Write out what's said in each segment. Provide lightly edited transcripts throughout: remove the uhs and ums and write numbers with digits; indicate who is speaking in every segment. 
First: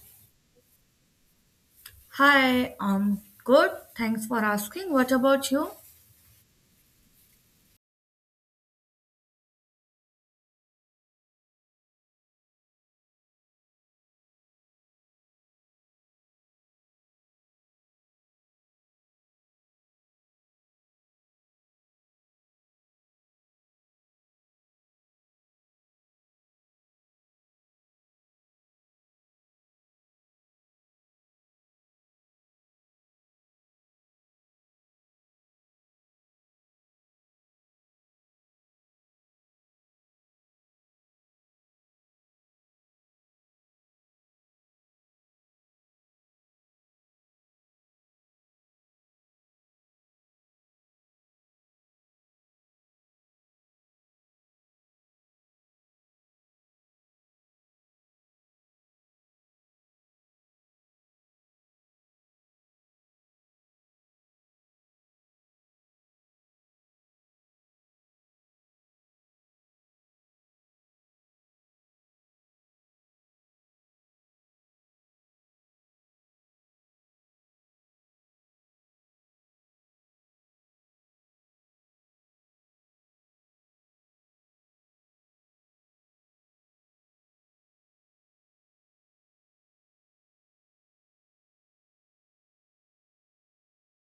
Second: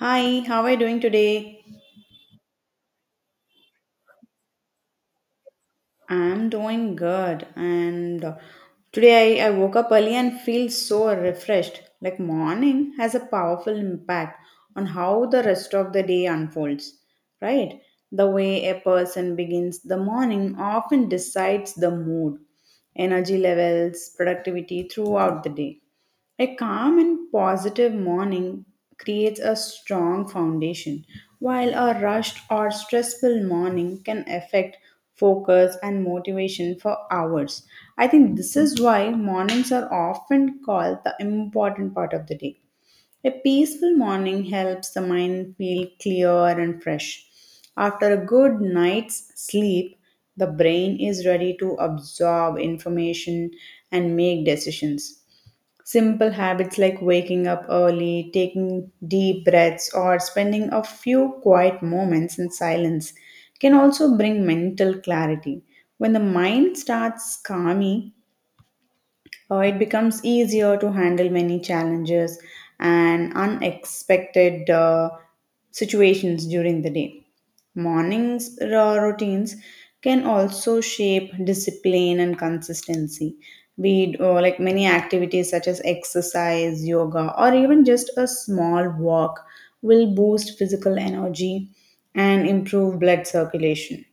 Speaker 1: Hi, how are you doing today?
Speaker 2: Hi, good. Thanks for asking. What about you?
Speaker 1: I'm doing good, and today I woke up early and feel so refreshed. Like morning has a powerful impact on how the rest of the day unfolds, right? The way a person begins the morning often decides the mood, energy levels, productivity throughout the day. A calm and positive morning creates a strong foundation, while a rushed or stressful morning can affect focus and motivation for hours. I think this is why mornings are often called the important part of the day. A peaceful morning helps the mind feel clear and fresh. After a good night's sleep, the brain is ready to absorb information and make decisions. Simple habits like waking up early, taking deep breaths, or spending a few quiet moments in silence can also bring mental clarity. When the mind starts calming, it becomes easier to handle many challenges and unexpected situations during the day. Mornings routines can also shape discipline and consistency. We Like many activities such as exercise, yoga, or even just a small walk will boost physical energy and improve blood circulation.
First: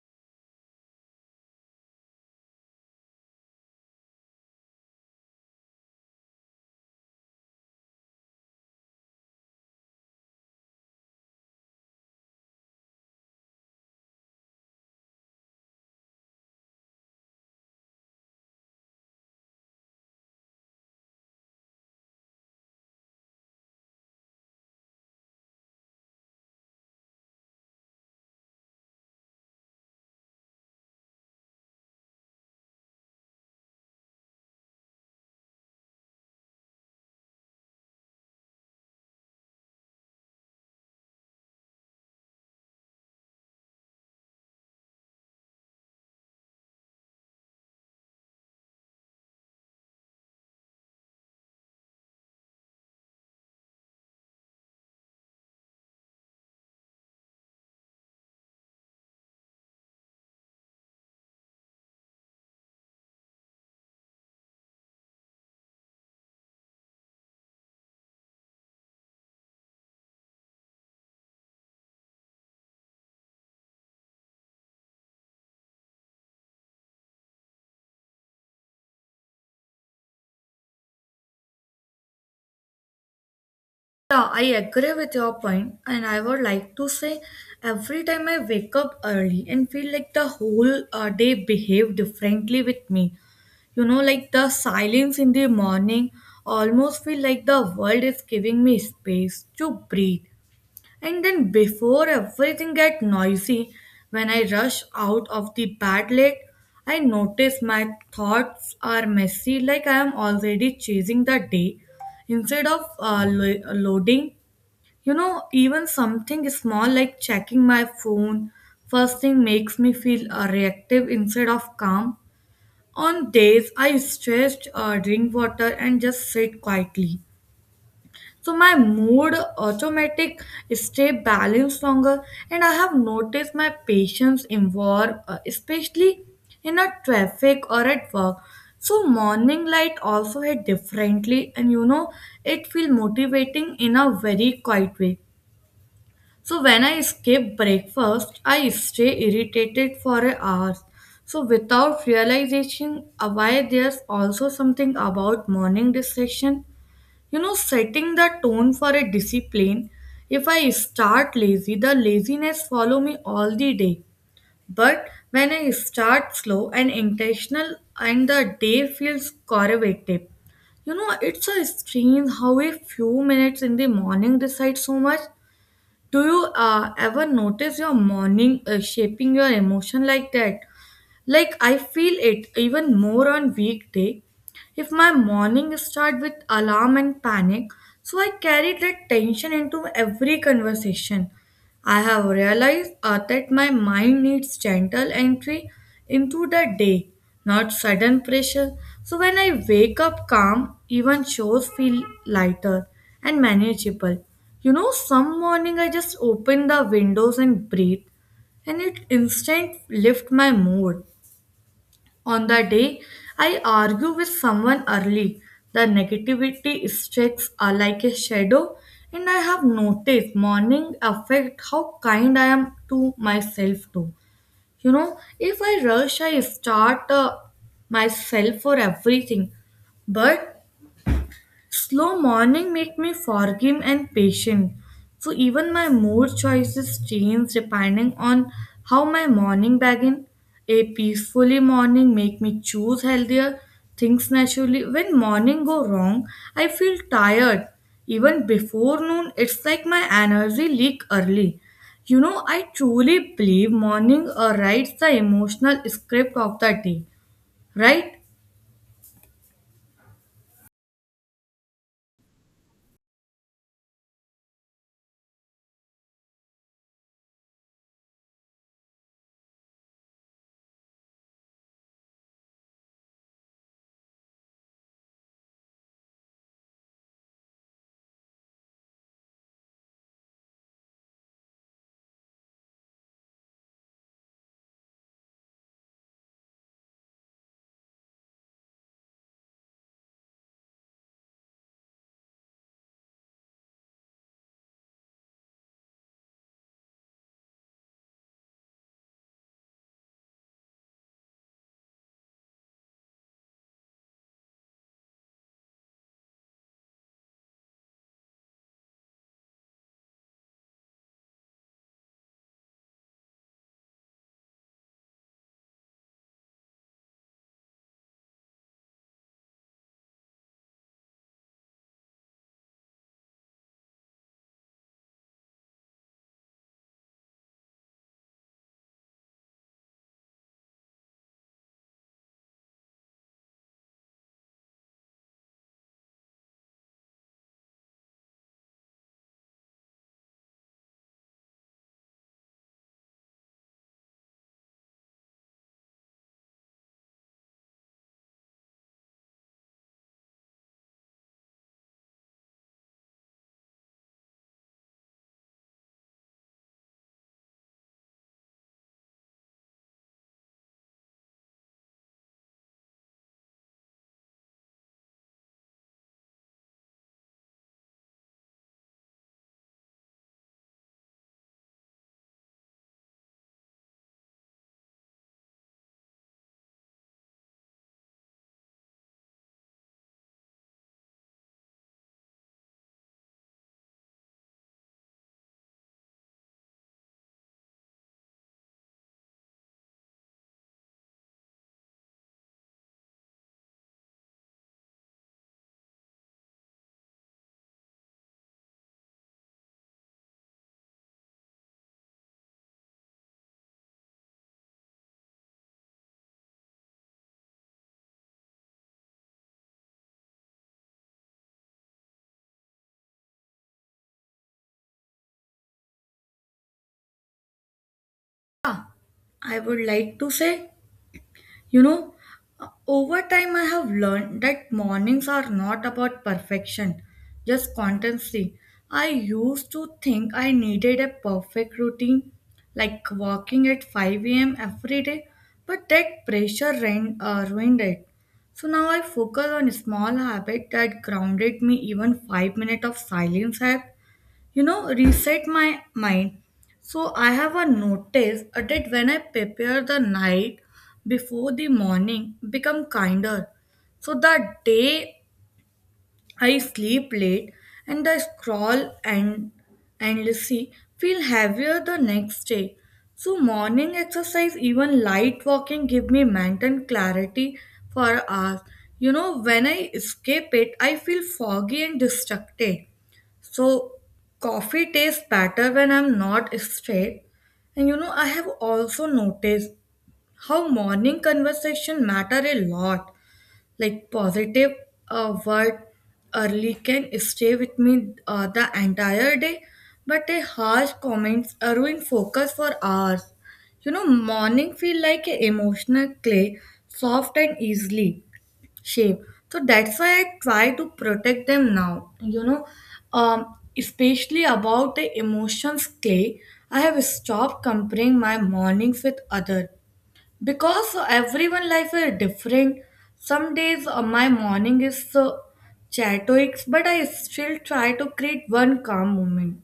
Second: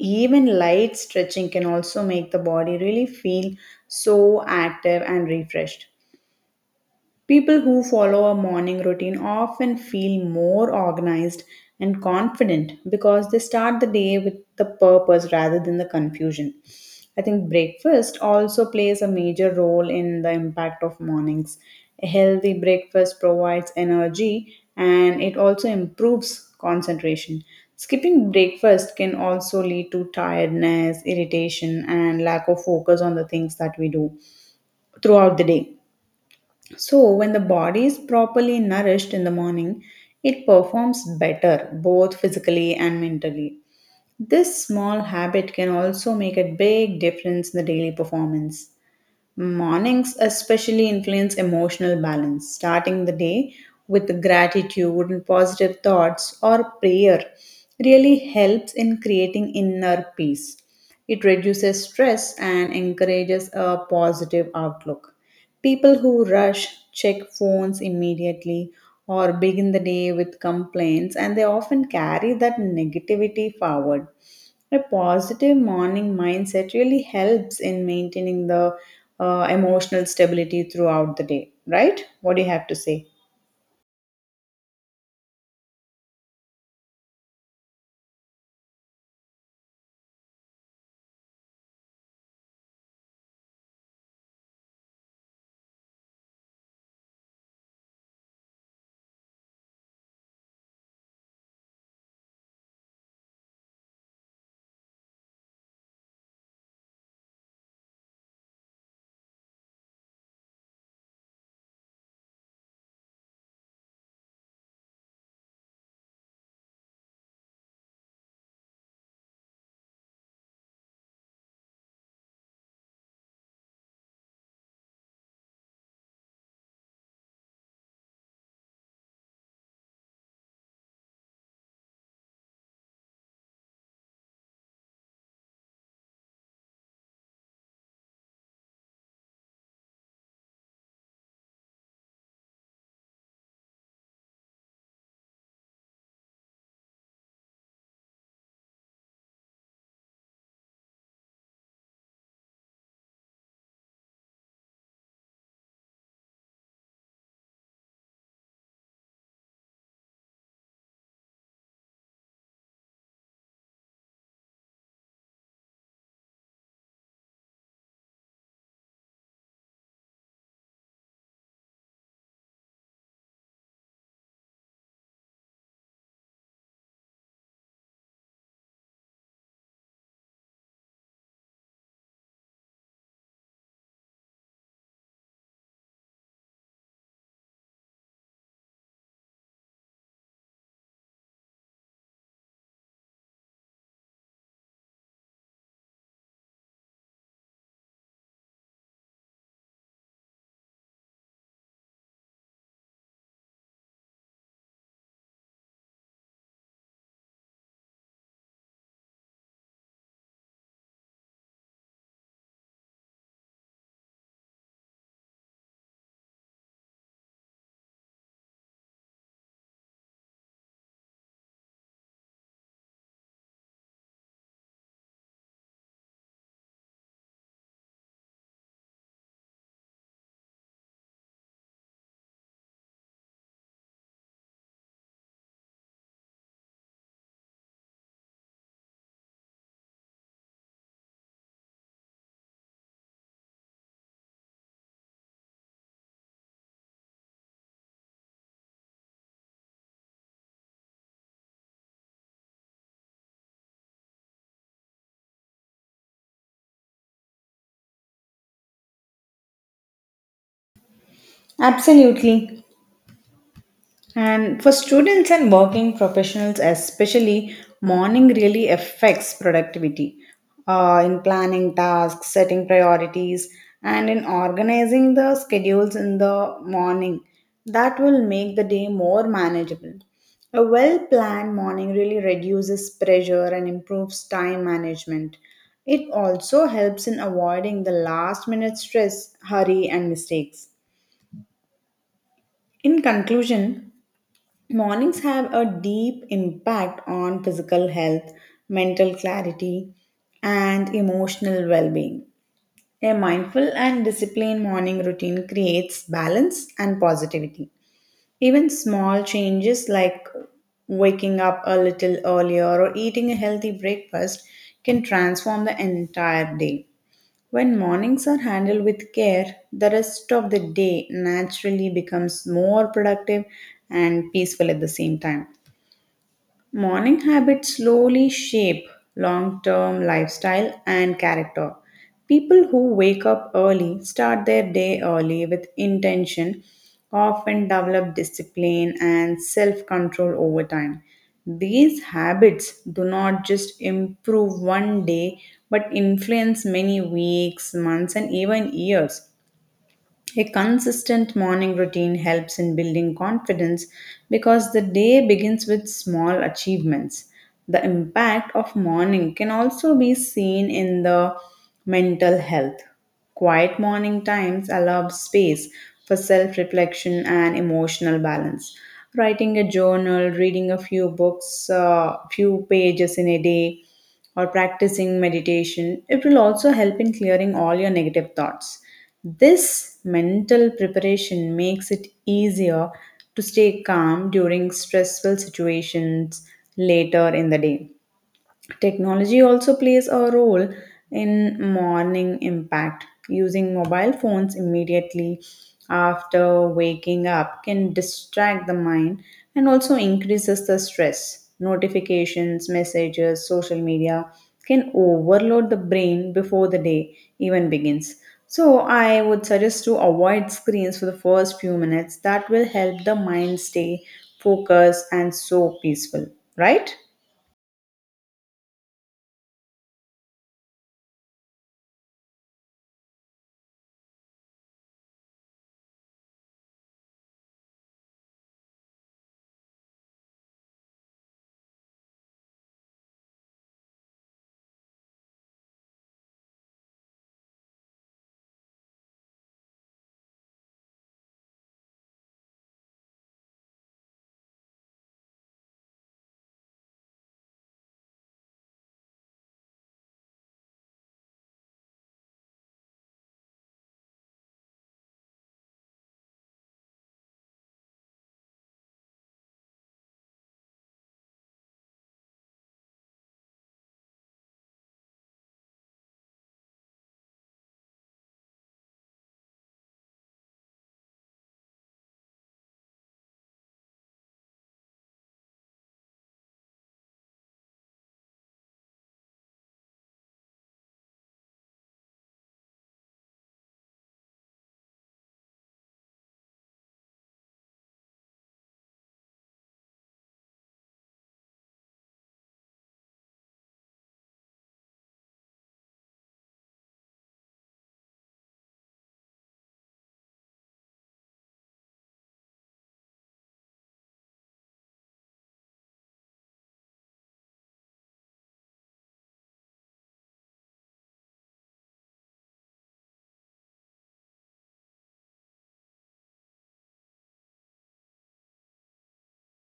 Speaker 1: Even light stretching can also make the body really feel so active and refreshed. People who follow a morning routine often feel more organized and confident because they start the day with the purpose rather than the confusion. I think breakfast also plays a major role in the impact of mornings. A healthy breakfast provides energy and it also improves concentration. Skipping breakfast can also lead to tiredness, irritation, and lack of focus on the things that we do throughout the day. So, when the body is properly nourished in the morning, it performs better both physically and mentally. This small habit can also make a big difference in the daily performance. Mornings especially influence emotional balance. Starting the day with gratitude and positive thoughts or prayer really helps in creating inner peace. It reduces stress and encourages a positive outlook. People who rush, check phones immediately, or begin the day with complaints and they often carry that negativity forward. A positive morning mindset really helps in maintaining the emotional stability throughout the day, right? What do you have to say?
Speaker 2: Yeah, I agree with your point, and I would like to say every time I wake up early and feel like the whole day behave differently with me. You know, like the silence in the morning almost feel like the world is giving me space to breathe. And then before everything get noisy, when I rush out of the bed late, I notice my thoughts are messy, like I am already chasing the day instead of loading. You know, even something small like checking my phone first thing makes me feel reactive instead of calm. On days I stretch, drink water, and just sit quietly. So my mood automatic stay balanced longer, and I have noticed my patience involved, especially in a traffic or at work. So morning light also hit differently, and you know it feel motivating in a very quiet way. So when I skip breakfast I stay irritated for hours. So without realization, why there's also something about morning distraction, you know, setting the tone for a discipline. If I start lazy, the laziness follow me all the day, but when I start slow and intentional, and the day feels correlative. You know, it's a strange how a few minutes in the morning decide so much. Do you ever notice your morning shaping your emotion like that? Like I feel it even more on weekday. If my morning start with alarm and panic, so I carry that tension into every conversation. I have realized that my mind needs gentle entry into the day, not sudden pressure. So when I wake up calm, even shows feel lighter and manageable. You know, some morning I just open the windows and breathe, and it instant lift my mood. On the day I argue with someone early, the negativity strikes like a shadow, and I have noticed morning affect how kind I am to myself too. You know, if I rush, I start myself for everything. But slow morning make me forgiving and patient. So even my mood choices change depending on how my morning begin. A peacefully morning make me choose healthier things naturally. When morning go wrong, I feel tired. Even before noon, it's like my energy leak early. You know, I truly believe morning writes the emotional script of the day, right?
Speaker 1: Absolutely. And for students and working professionals, especially, morning really affects productivity, in planning tasks, setting priorities, and in organizing the schedules in the morning. That will make the day more manageable. A well planned morning really reduces pressure and improves time management. It also helps in avoiding the last minute stress, hurry, and mistakes. In conclusion, mornings have a deep impact on physical health, mental clarity, and emotional well being. A mindful and disciplined morning routine creates balance and positivity. Even small changes like waking up a little earlier or eating a healthy breakfast can transform the entire day. When mornings are handled with care, the rest of the day naturally becomes more productive and peaceful at the same time. Morning habits slowly shape long term lifestyle and character. People who wake up early start their day early with intention, often develop discipline and self control over time. These habits do not just improve one day but influence many weeks, months, and even years. A consistent morning routine helps in building confidence because the day begins with small achievements. The impact of morning can also be seen in the mental health. Quiet morning times allow space for self reflection and emotional balance. Writing a journal, reading a few books, few pages in a day, or practicing meditation, it will also help in clearing all your negative thoughts. This mental preparation makes it easier to stay calm during stressful situations later in the day. Technology also plays a role in morning impact. Using mobile phones immediately after waking up can distract the mind and also increases the stress. Notifications, messages, social media can overload the brain before the day even begins. So, I would suggest to avoid screens for the first few minutes. That will help the mind stay focused and so peaceful, right?
Speaker 2: I would like to say. You know, over time I have learned that mornings are not about perfection, just constancy. I used to think I needed a perfect routine, like walking at 5 a.m. every day, but that pressure ruined it. So now I focus on small habits that grounded me. Even 5 minutes of silence help, you know, reset my mind. So I have a notice that when I prepare the night before, the morning become kinder. So the day I sleep late and I scroll and endlessly feel heavier the next day. So morning exercise, even light walking give me mental clarity for hours. You know, when I escape it, I feel foggy and distracted. So coffee tastes better when I'm not straight. And you know, I have also noticed how morning conversation matter a lot, like positive word early can stay with me the entire day, but a harsh comments ruin focus for hours. You know, morning feel like a emotional clay, soft and easily shape. So that's why I try to protect them now. Especially about the emotions clay, I have stopped comparing my mornings with other, because everyone life is different. Some days my morning is so chaotic, but I still try to create one calm moment.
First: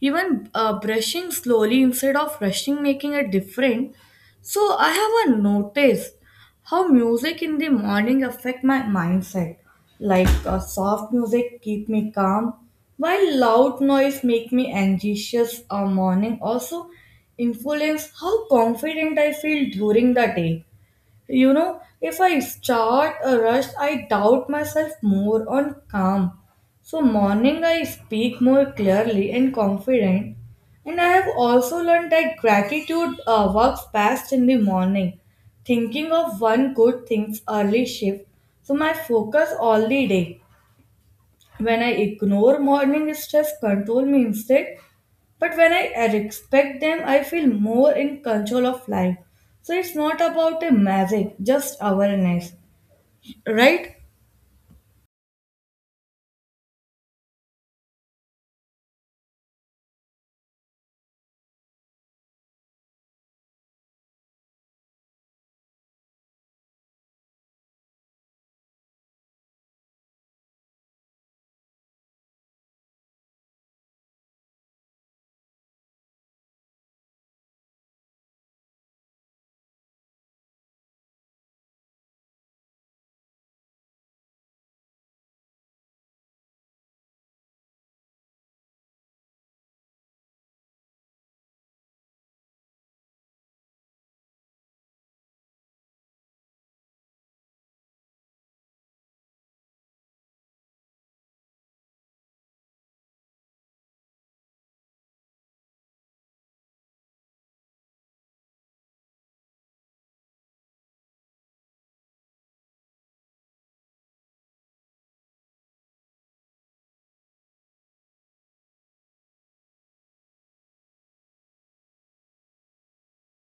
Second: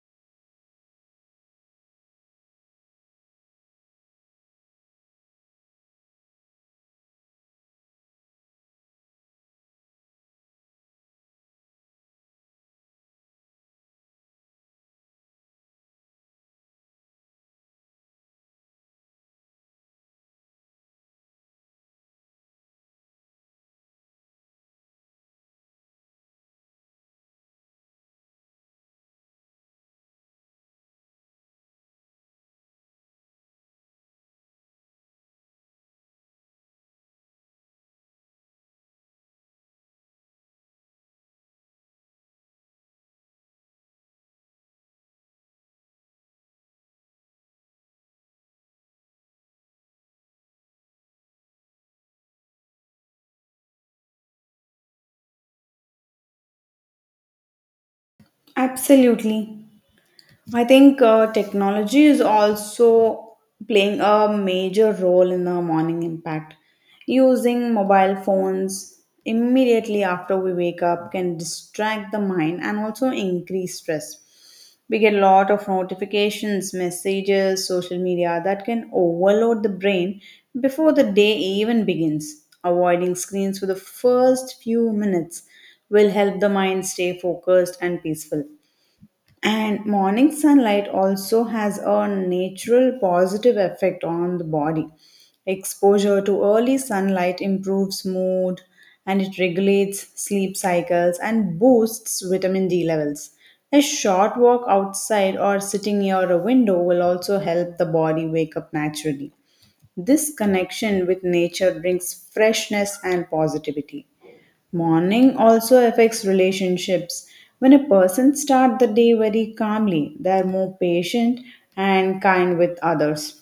Speaker 2: Even brushing slowly instead of rushing making a different. So I have a notice how music in the morning affect my mindset. Like soft music keep me calm, while loud noise make me anxious. Morning also influence how confident I feel during the day. You know, if I start a rush, I doubt myself more on calm. So morning I speak more clearly and confident. And I have also learned that gratitude works best in the morning. Thinking of one good thing's early shift. So my focus all the day. When I ignore morning, stress control me instead, but when I respect them, I feel more in control of life. So it's not about a magic, just awareness, right?
Speaker 1: Absolutely. I think technology is also playing a major role in the morning impact. Using mobile phones immediately after we wake up can distract the mind and also increase stress. We get a lot of notifications, messages, social media that can overload the brain before the day even begins. Avoiding screens for the first few minutes will help the mind stay focused and peaceful. And morning sunlight also has a natural positive effect on the body. Exposure to early sunlight improves mood and it regulates sleep cycles and boosts vitamin D levels. A short walk outside or sitting near a window will also help the body wake up naturally. This connection with nature brings freshness and positivity. Morning also affects relationships. When a person starts the day very calmly, they are more patient and kind with others.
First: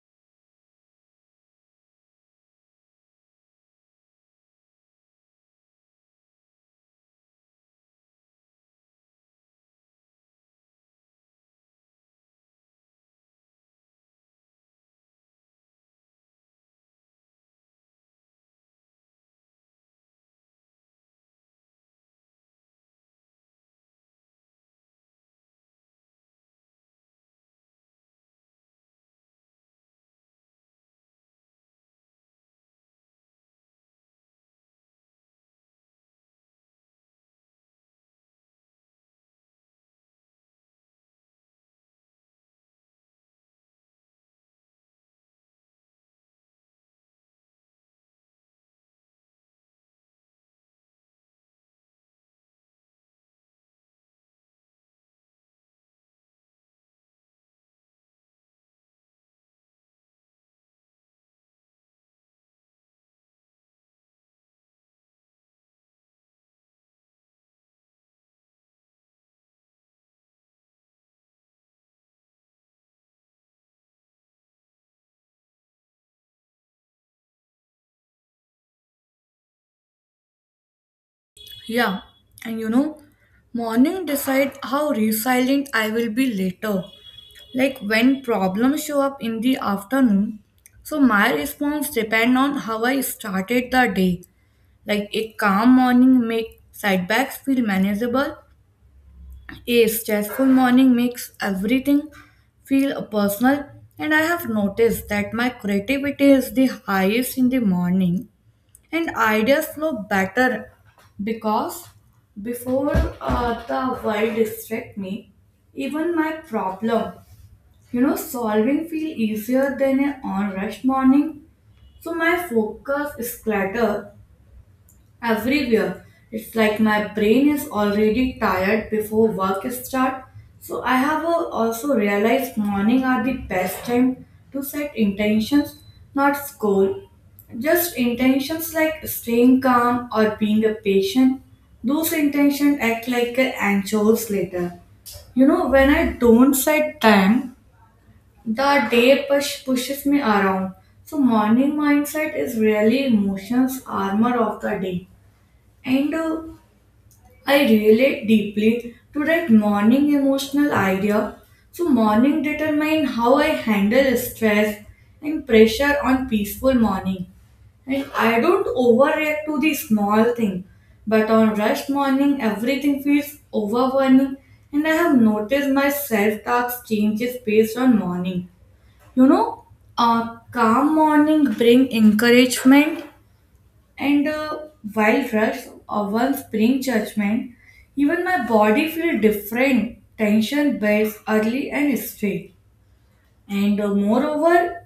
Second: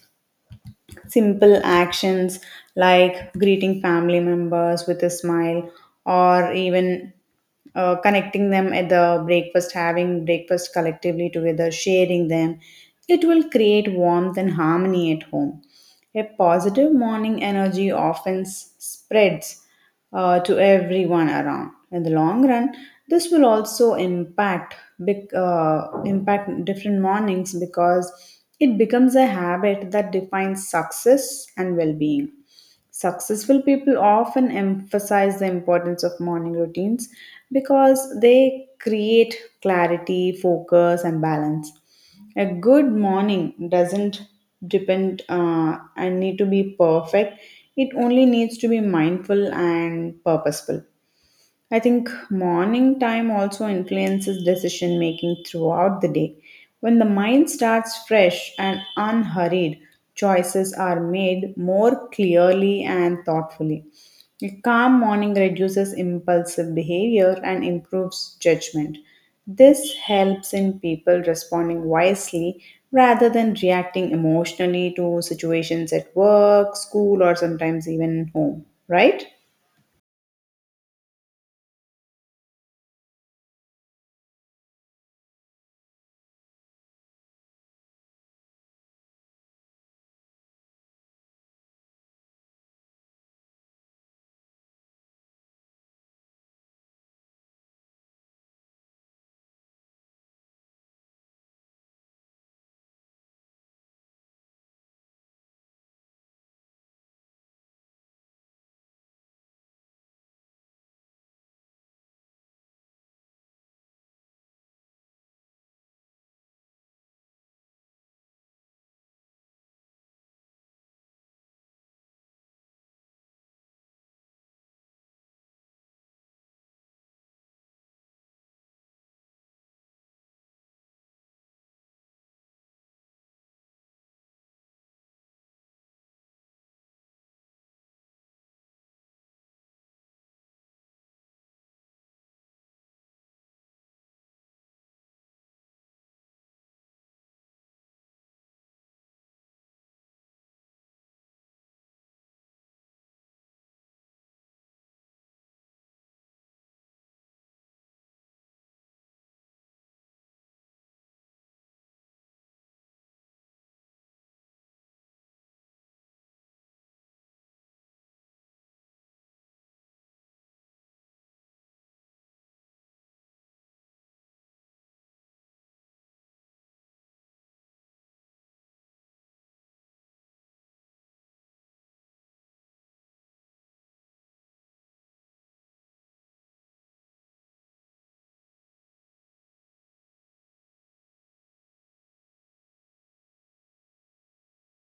Speaker 1: Simple actions like greeting family members with a smile or even connecting them at the breakfast, having breakfast collectively together, sharing them, it will create warmth and harmony at home. A positive morning energy often spreads to everyone around. In the long run, this will also impact impact different mornings because it becomes a habit that defines success and well-being. Successful people often emphasize the importance of morning routines because they create clarity, focus, and balance. A good morning doesn't depend and need to be perfect, it only needs to be mindful and purposeful. I think morning time also influences decision making throughout the day. When the mind starts fresh and unhurried, choices are made more clearly and thoughtfully. A calm morning reduces impulsive behavior and improves judgment. This helps in people responding wisely rather than reacting emotionally to situations at work, school, or sometimes even home, right?
Speaker 2: Yeah, and you know, morning decide how resilient I will be later. Like when problems show up in the afternoon, so my response depend on how I started the day. Like a calm morning make setbacks feel manageable. A stressful morning makes everything feel personal, and I have noticed that my creativity is the highest in the morning, and ideas flow better because before the world distract me, even my problem, you know, solving feel easier than an on rush morning. So my focus is cluttered everywhere. It's like my brain is already tired before work start. So I have also realized morning are the best time to set intentions, not goal. Just intentions like staying calm or being a patient. Those intentions act like a anchors later. You know, when I don't set time, the day pushes me around. So morning mindset is really emotions armor of the day. And I relate deeply to that morning emotional idea. So, morning determine how I handle stress and pressure on peaceful morning. And I don't overreact to the small thing, but on rush morning, everything feels overwhelming. And I have noticed my self talk changes based on morning. You know, a calm morning bring encouragement and while rush of one spring judgment, even my body feel different. Tension builds early and straight. And moreover,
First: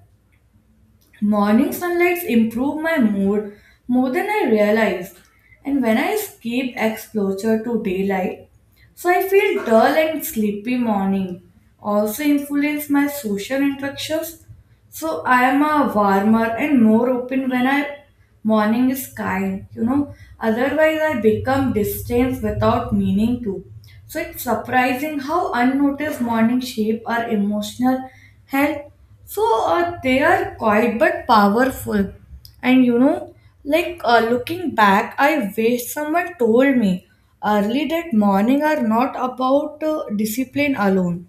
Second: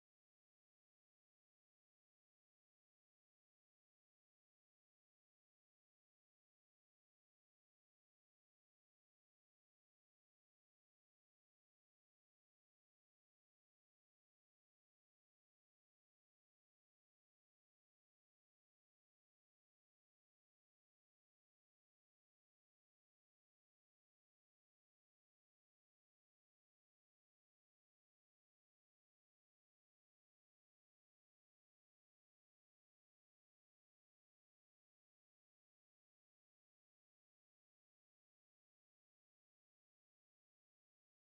Speaker 2: morning sunlights improve my mood more than I realized. And when I skip exposure to daylight, so I feel dull and sleepy morning. Also influence my social interactions, so I am a warmer and more open when I morning is kind, you know. Otherwise I become distant without meaning to. So it's surprising how unnoticed morning shape our emotional health. So they are quiet but powerful. And you know, looking back, I wish someone told me early that morning are not about discipline alone,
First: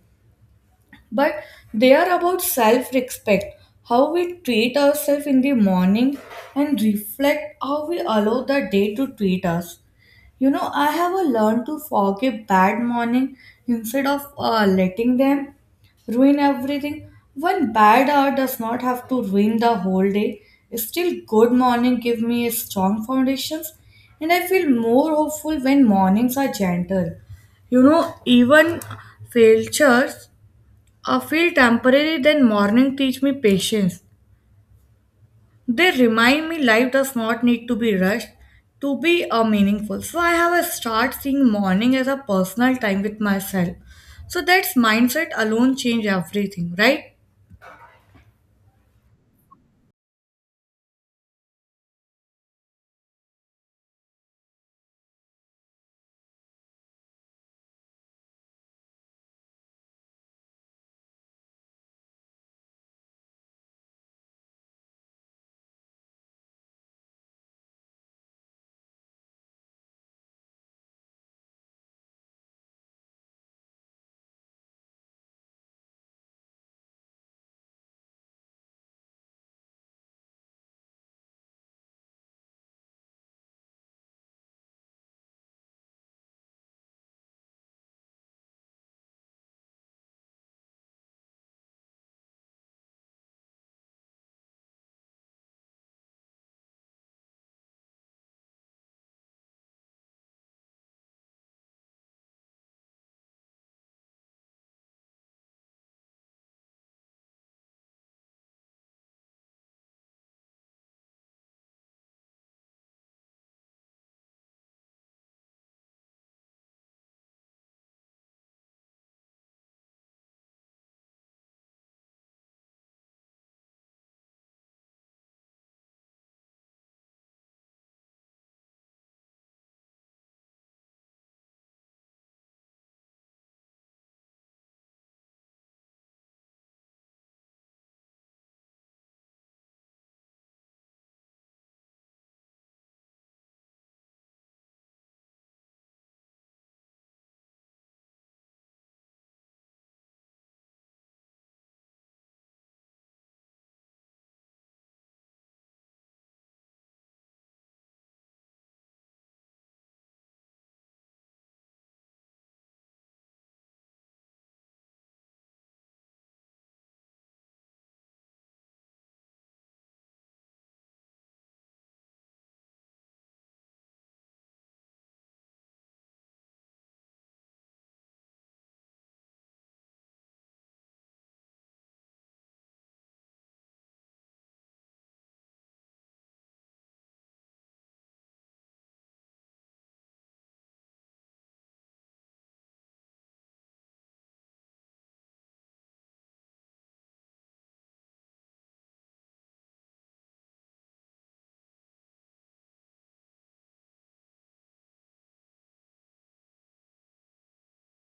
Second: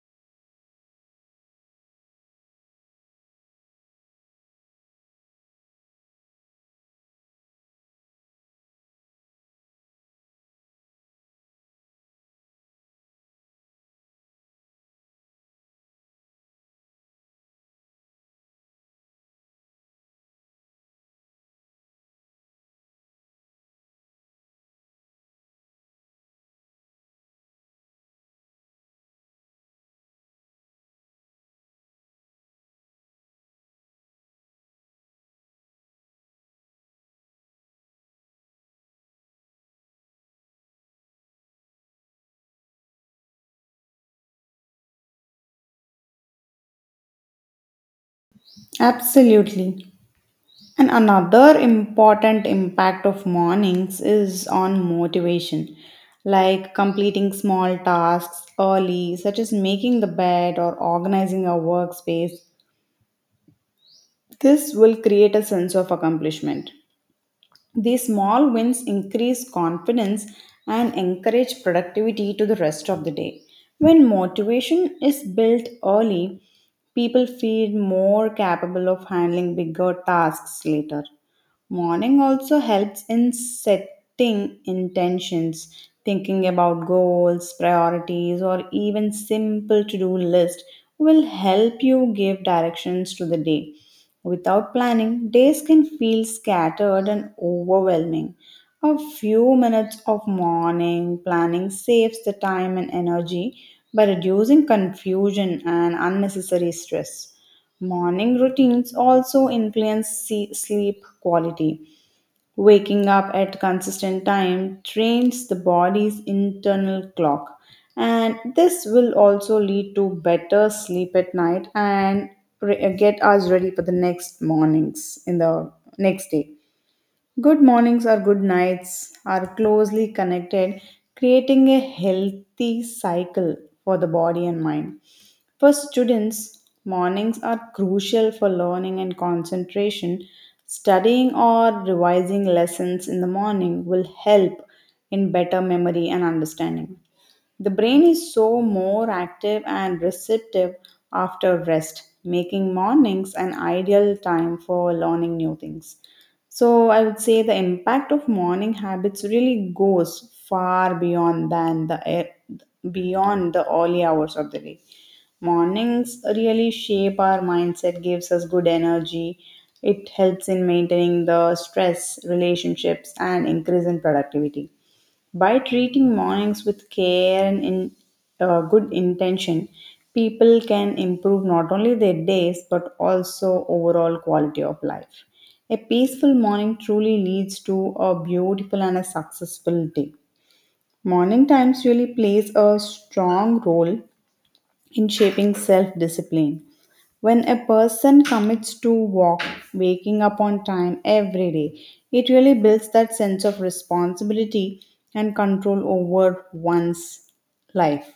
Speaker 2: but they are about self respect, how we treat ourselves in the morning and reflect how we allow the day to treat us. You know, I have learned to forgive bad morning instead of letting them ruin everything. One bad hour does not have to ruin the whole day. Still, good morning give me a strong foundations, and I feel more hopeful when mornings are gentle. You know, even failures I feel temporary, then morning teach me patience. They remind me life does not need to be rushed to be a meaningful. So I have a start seeing morning as a personal time with myself. So that's mindset alone change everything, right?
Speaker 1: Absolutely. And another important impact of mornings is on motivation, like completing small tasks early, such as making the bed or organizing our workspace. This will create a sense of accomplishment. These small wins increase confidence and encourage productivity to the rest of the day. When motivation is built early, people feel more capable of handling bigger tasks later. Morning also helps in setting intentions, thinking about goals, priorities, or even simple to do list will help you give directions to the day. Without planning, days can feel scattered and overwhelming. A few minutes of morning planning saves the time and energy by reducing confusion and unnecessary stress. Morning routines also influence sleep quality. Waking up at consistent time trains the body's internal clock and this will also lead to better sleep at night and get us ready for the next mornings in the next day. Good mornings or good nights are closely connected, creating a healthy cycle for the body and mind. For students, mornings are crucial for learning and concentration. Studying or revising lessons in the morning will help in better memory and understanding. The brain is so more active and receptive after rest, making mornings an ideal time for learning new things. So I would say the impact of morning habits really goes far beyond than the air, beyond the early hours of the day. Mornings really shape our mindset, gives us good energy. It helps in maintaining the stress, relationships, and increase in productivity. By treating mornings with care and in, good intention, people can improve not only their days but also overall quality of life. A peaceful morning truly leads to a beautiful and a successful day. Morning times really plays a strong role in shaping self discipline when a person commits to walk, waking up on time every day, it really builds that sense of responsibility and control over one's life.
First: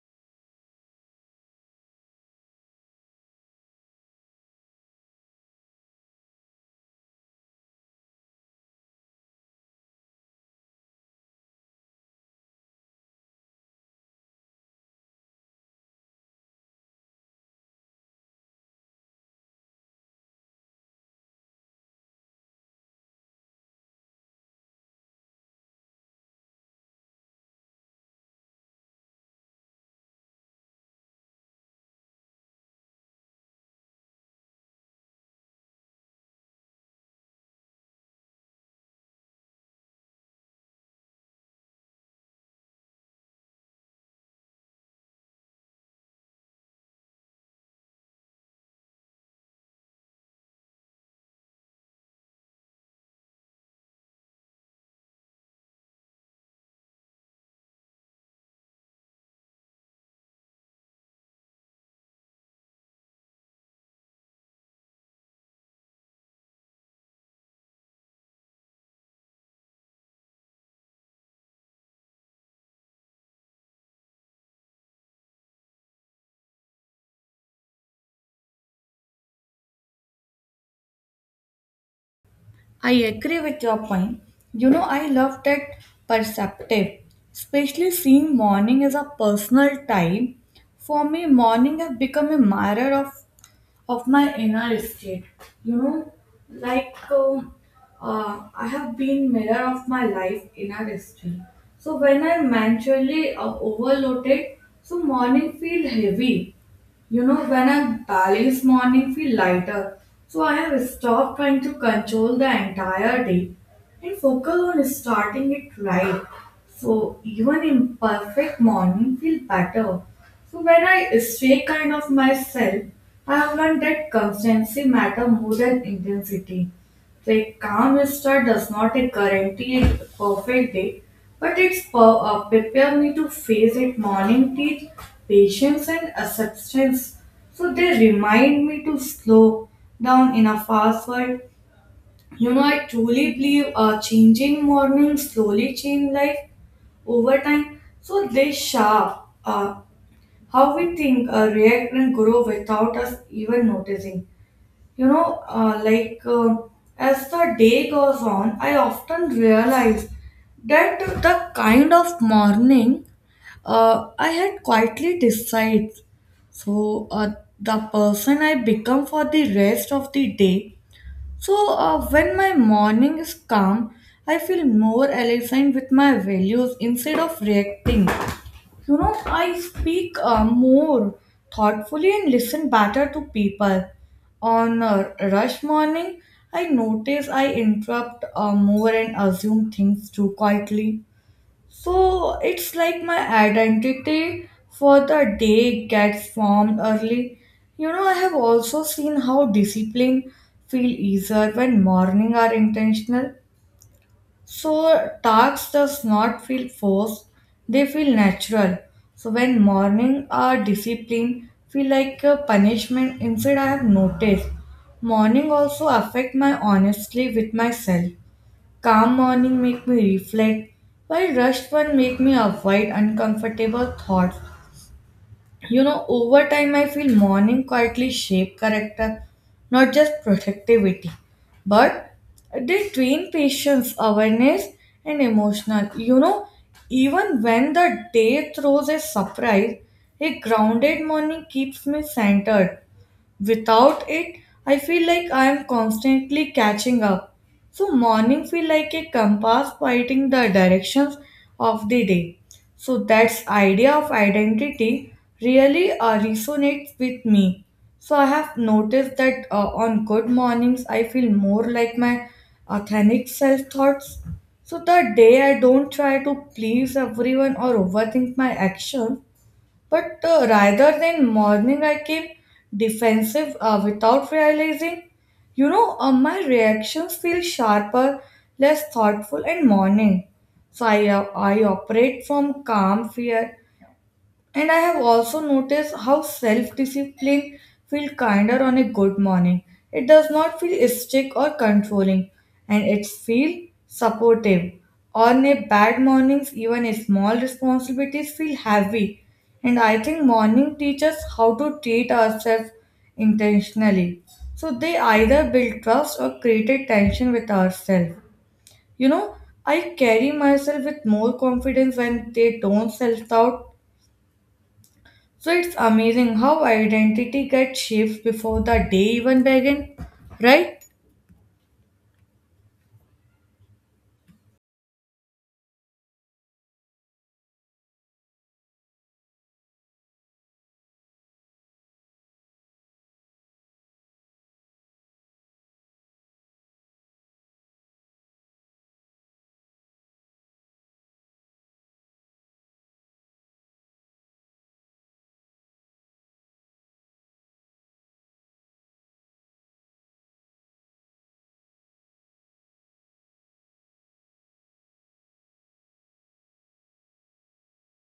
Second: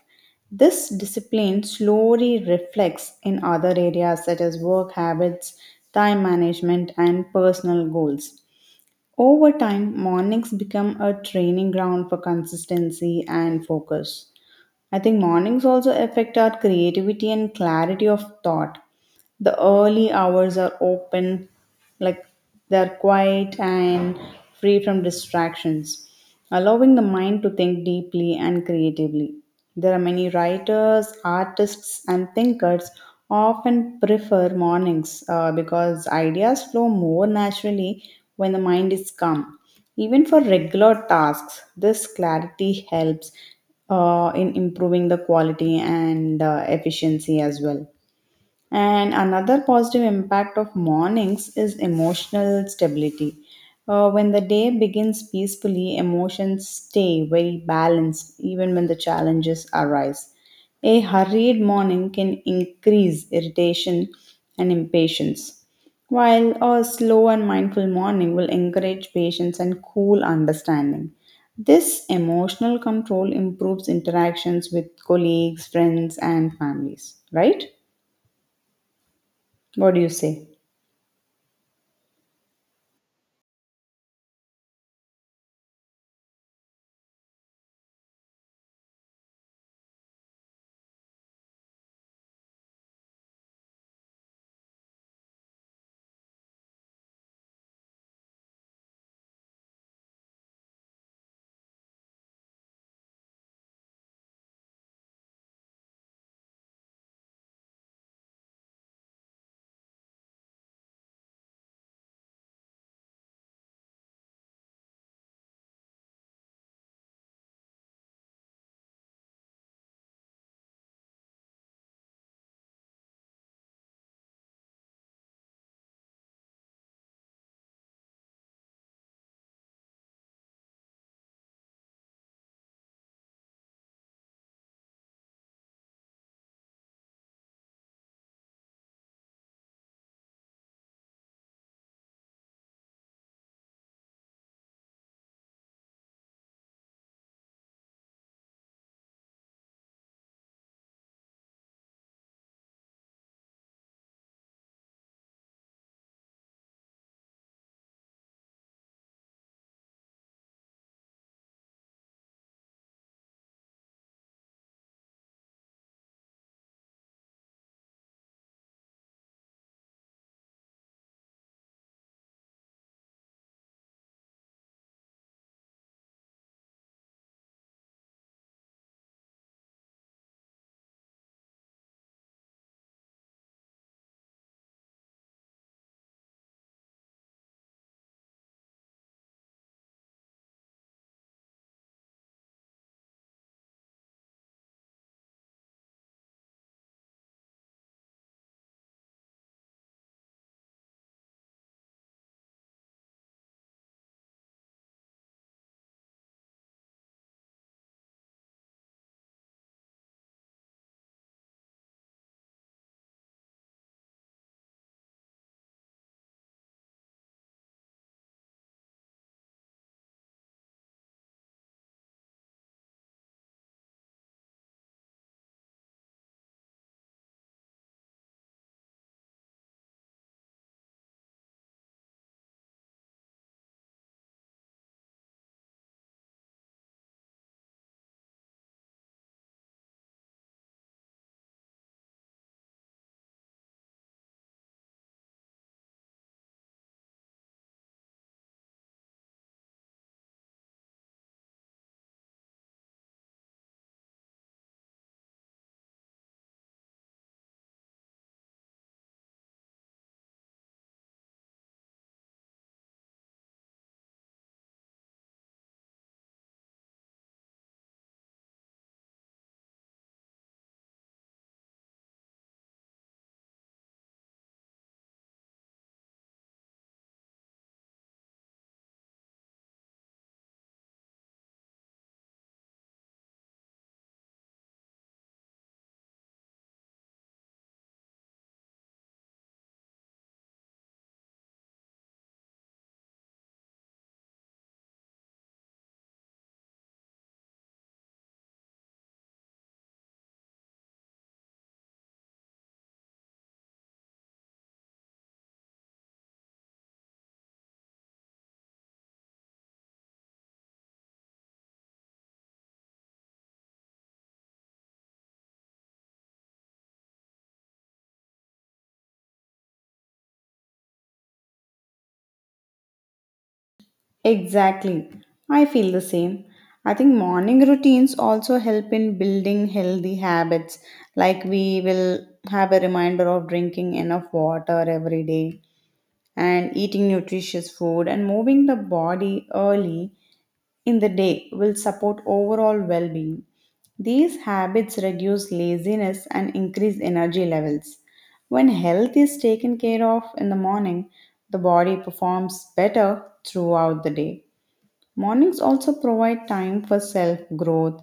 Speaker 1: This discipline slowly reflects in other areas such as work habits, time management, and personal goals. Over time, mornings become a training ground for consistency and focus. I think mornings also affect our creativity and clarity of thought. The early hours are open, like they're quiet and free from distractions, allowing the mind to think deeply and creatively. There are many writers, artists, and thinkers often prefer mornings because ideas flow more naturally when the mind is calm. Even for regular tasks, this clarity helps in improving the quality and efficiency as well. And another positive impact of mornings is emotional stability. When the day begins peacefully, emotions stay very balanced even when the challenges arise. A hurried morning can increase irritation and impatience, while a slow and mindful morning will encourage patience and cool understanding. This emotional control improves interactions with colleagues, friends, and families, right? What do you say?
Speaker 2: I agree with your point. You know, I love that perceptive, especially seeing morning as a personal time. For me, morning has become a mirror of my inner state. You know, like um, I have been mirror of my life inner state. So when I'm mentally overloaded, so morning feel heavy. You know, when I balance morning feel lighter, so I have stopped trying to control the entire day and focus on starting it right. So even imperfect morning feel better. So when I stay kind of myself, I have learned that constancy matter more than intensity. A calm start does not guarantee a perfect day, but prepare me to face it. Morning teach patience and acceptance. So they remind me to slow down in a fast world. You know, I truly believe changing morning slowly change life over time. So they shape uh, how we think, react, and grow without us even noticing. You know, as the day goes on, I often realize that the kind of morning I had quietly decides. So the person I become for the rest of the day. So when my morning is calm, I feel more aligned with my values instead of reacting. You know, I speak more thoughtfully and listen better to people. On a rush morning, I notice I interrupt more and assume things too quietly. So it's like my identity for the day gets formed early. You know, I have also seen how discipline feel easier when morning are intentional, so tasks does not feel forced, they feel natural. So when morning are discipline feel like a punishment instead I have noticed. Morning also affect my honestly with myself. Calm morning make me reflect, while rushed one make me avoid uncomfortable thoughts. You know, over time, I feel morning quietly shape character, not just productivity, but they train patience, awareness, and emotional. You know, even when the day throws a surprise, a grounded morning keeps me centered. Without it, I feel like I am constantly catching up. So morning feel like a compass pointing the directions of the day. So that's idea of identity really resonates with me. So I have noticed that on good mornings I feel more like my authentic self thoughts. So the day I don't try to please everyone or overthink my actions, but rather than mourning, I came defensive without realizing. You know, my reactions feel sharper, less thoughtful, and mourning. So I operate from calm fear. And I have also noticed how self discipline feels kinder on a good morning. It does not feel strict or controlling, and it feels supportive. On a bad mornings, even a small responsibilities feel heavy. And I think morning teaches how to treat ourselves intentionally. So they either build trust or create a tension with ourselves. You know, I carry myself with more confidence when they don't self doubt. So it's amazing how identity gets shaped before the day even begin, right?
Speaker 1: Exactly. I feel the same. I think morning routines also help in building healthy habits. Like we will have a reminder of drinking enough water every day and eating nutritious food and moving the body early in the day will support overall well being. These habits reduce laziness and increase energy levels. When health is taken care of in the morning, the body performs better throughout the day. Mornings also provide time for self growth,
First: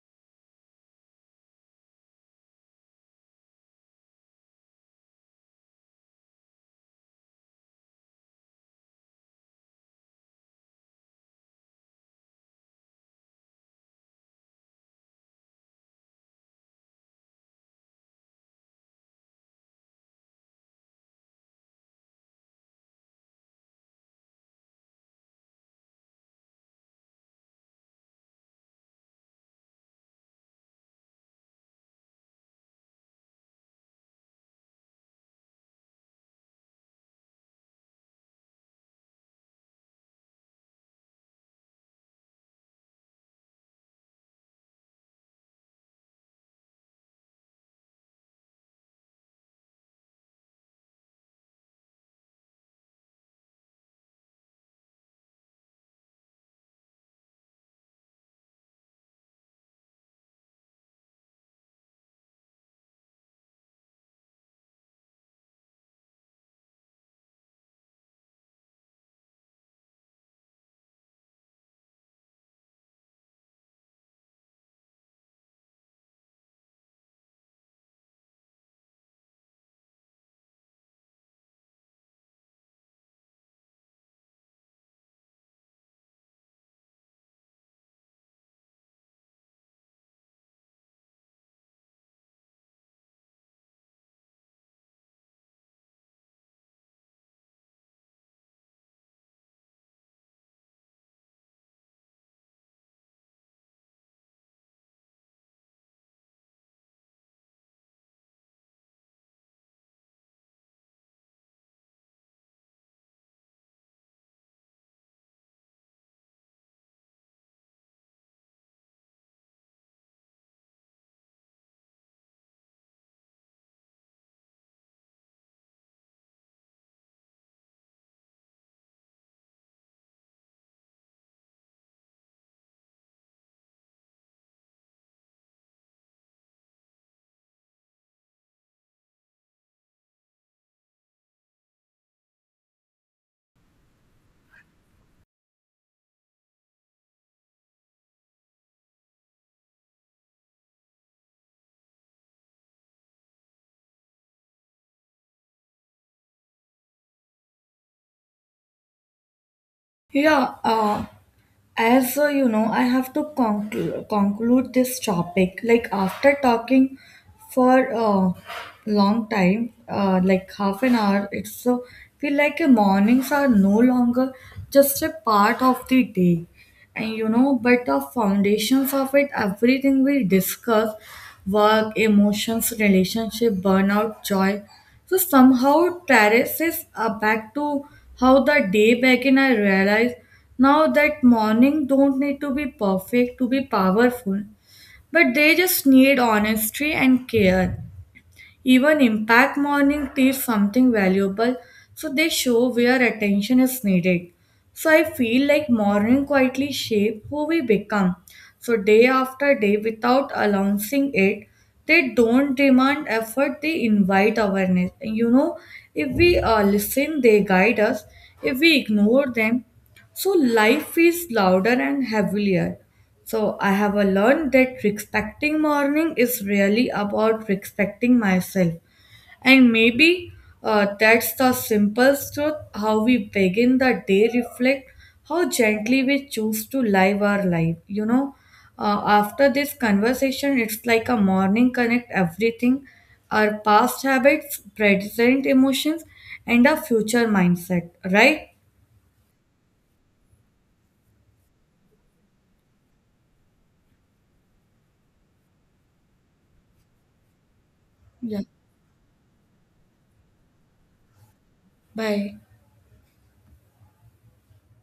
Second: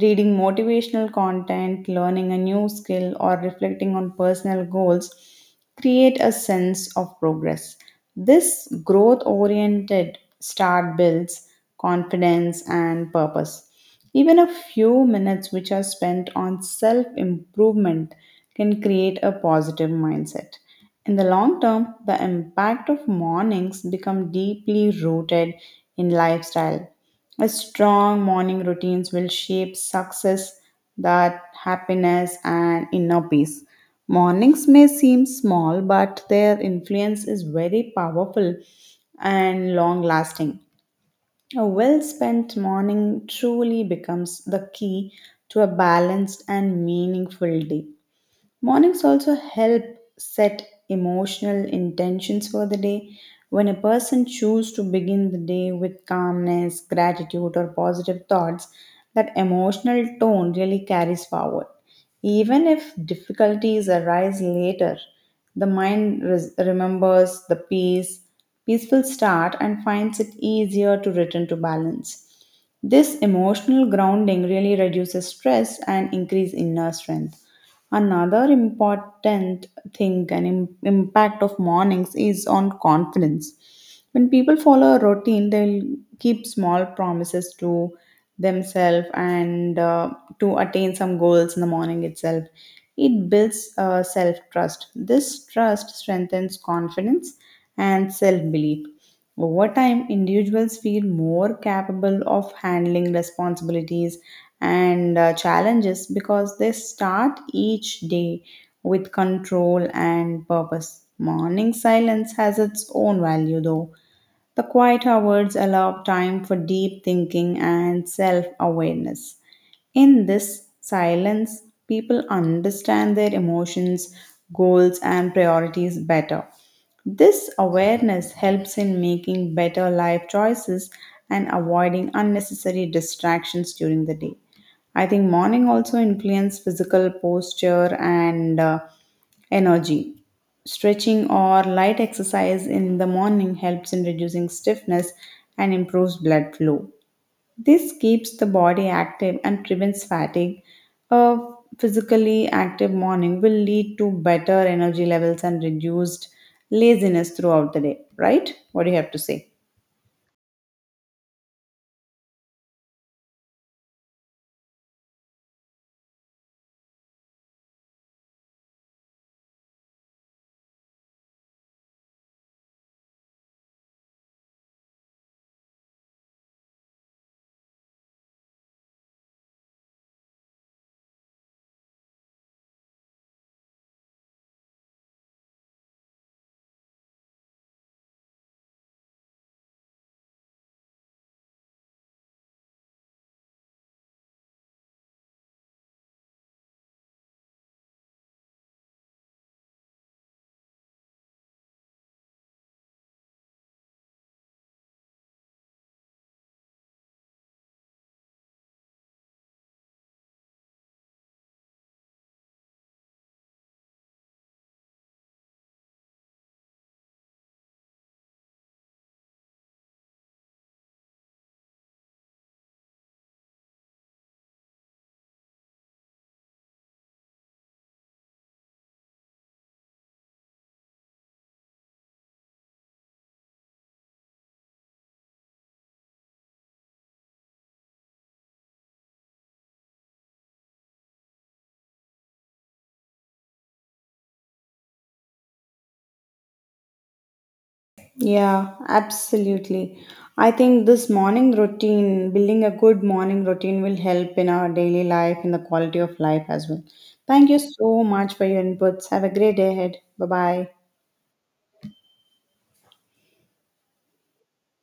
Speaker 1: reading motivational content, learning a new skill, or reflecting on personal goals create a sense of progress. This growth oriented start builds confidence and purpose. Even a few minutes which are spent on self improvement can create a positive mindset. In the long term, the impact of mornings become deeply rooted in lifestyle. A strong morning routines will shape success, that happiness and inner peace. Mornings may seem small, but their influence is very powerful and long lasting. A well spent morning truly becomes the key to a balanced and meaningful day. Mornings also help set emotional intentions for the day. When a person chooses to begin the day with calmness, gratitude, or positive thoughts, that emotional tone really carries forward. Even if difficulties arise later, the mind remembers the peace, peaceful start, and finds it easier to return to balance. This emotional grounding really reduces stress and increase inner strength. Another important thing and impact of mornings is on confidence. When people follow a routine, they'll keep small promises to themselves and to attain some goals in the morning itself. It builds self trust. This trust strengthens confidence and self belief. Over time, individuals feel more capable of handling responsibilities and challenges because they start each day with control and purpose. Morning silence has its own value though. The quiet hours allow time for deep thinking and self awareness. In this silence, people understand their emotions, goals, and priorities better. This awareness helps in making better life choices and avoiding unnecessary distractions during the day. I think morning also influences physical posture and energy. Stretching or light exercise in the morning helps in reducing stiffness and improves blood flow. This keeps the body active and prevents fatigue. A physically active morning will lead to better energy levels and reduced laziness throughout the day, right? What do you have to say?
Speaker 2: Yeah, as you know, I have to conclude this topic. Like after talking for a long time, like half an hour, it's so feel like mornings are no longer just a part of the day. And you know, but the foundations of it, everything we discuss, work, emotions, relationship, burnout, joy, so somehow traces are back to how the day began. I realized now that morning don't need to be perfect to be powerful, but they just need honesty and care. Even impact morning teach something valuable, so they show where attention is needed. So I feel like morning quietly shape who we become. So day after day without announcing it, they don't demand effort, they invite awareness. And you know, if we listen, they guide us. If we ignore them, so life is louder and heavier. So I have learned that respecting morning is really about respecting myself. And maybe that's the simple truth, how we begin the day reflect how gently we choose to live our life. You know, after this conversation, it's like a morning connect everything, our past habits, present emotions, and our future mindset, right?
Speaker 1: Yeah, absolutely. I think this morning routine, building a good morning routine, will help in our daily life, in the quality of life as well. Thank you so much
Speaker 2: Yeah.
Speaker 1: for your inputs. Have a great day ahead. Bye bye.
Speaker 2: Bye.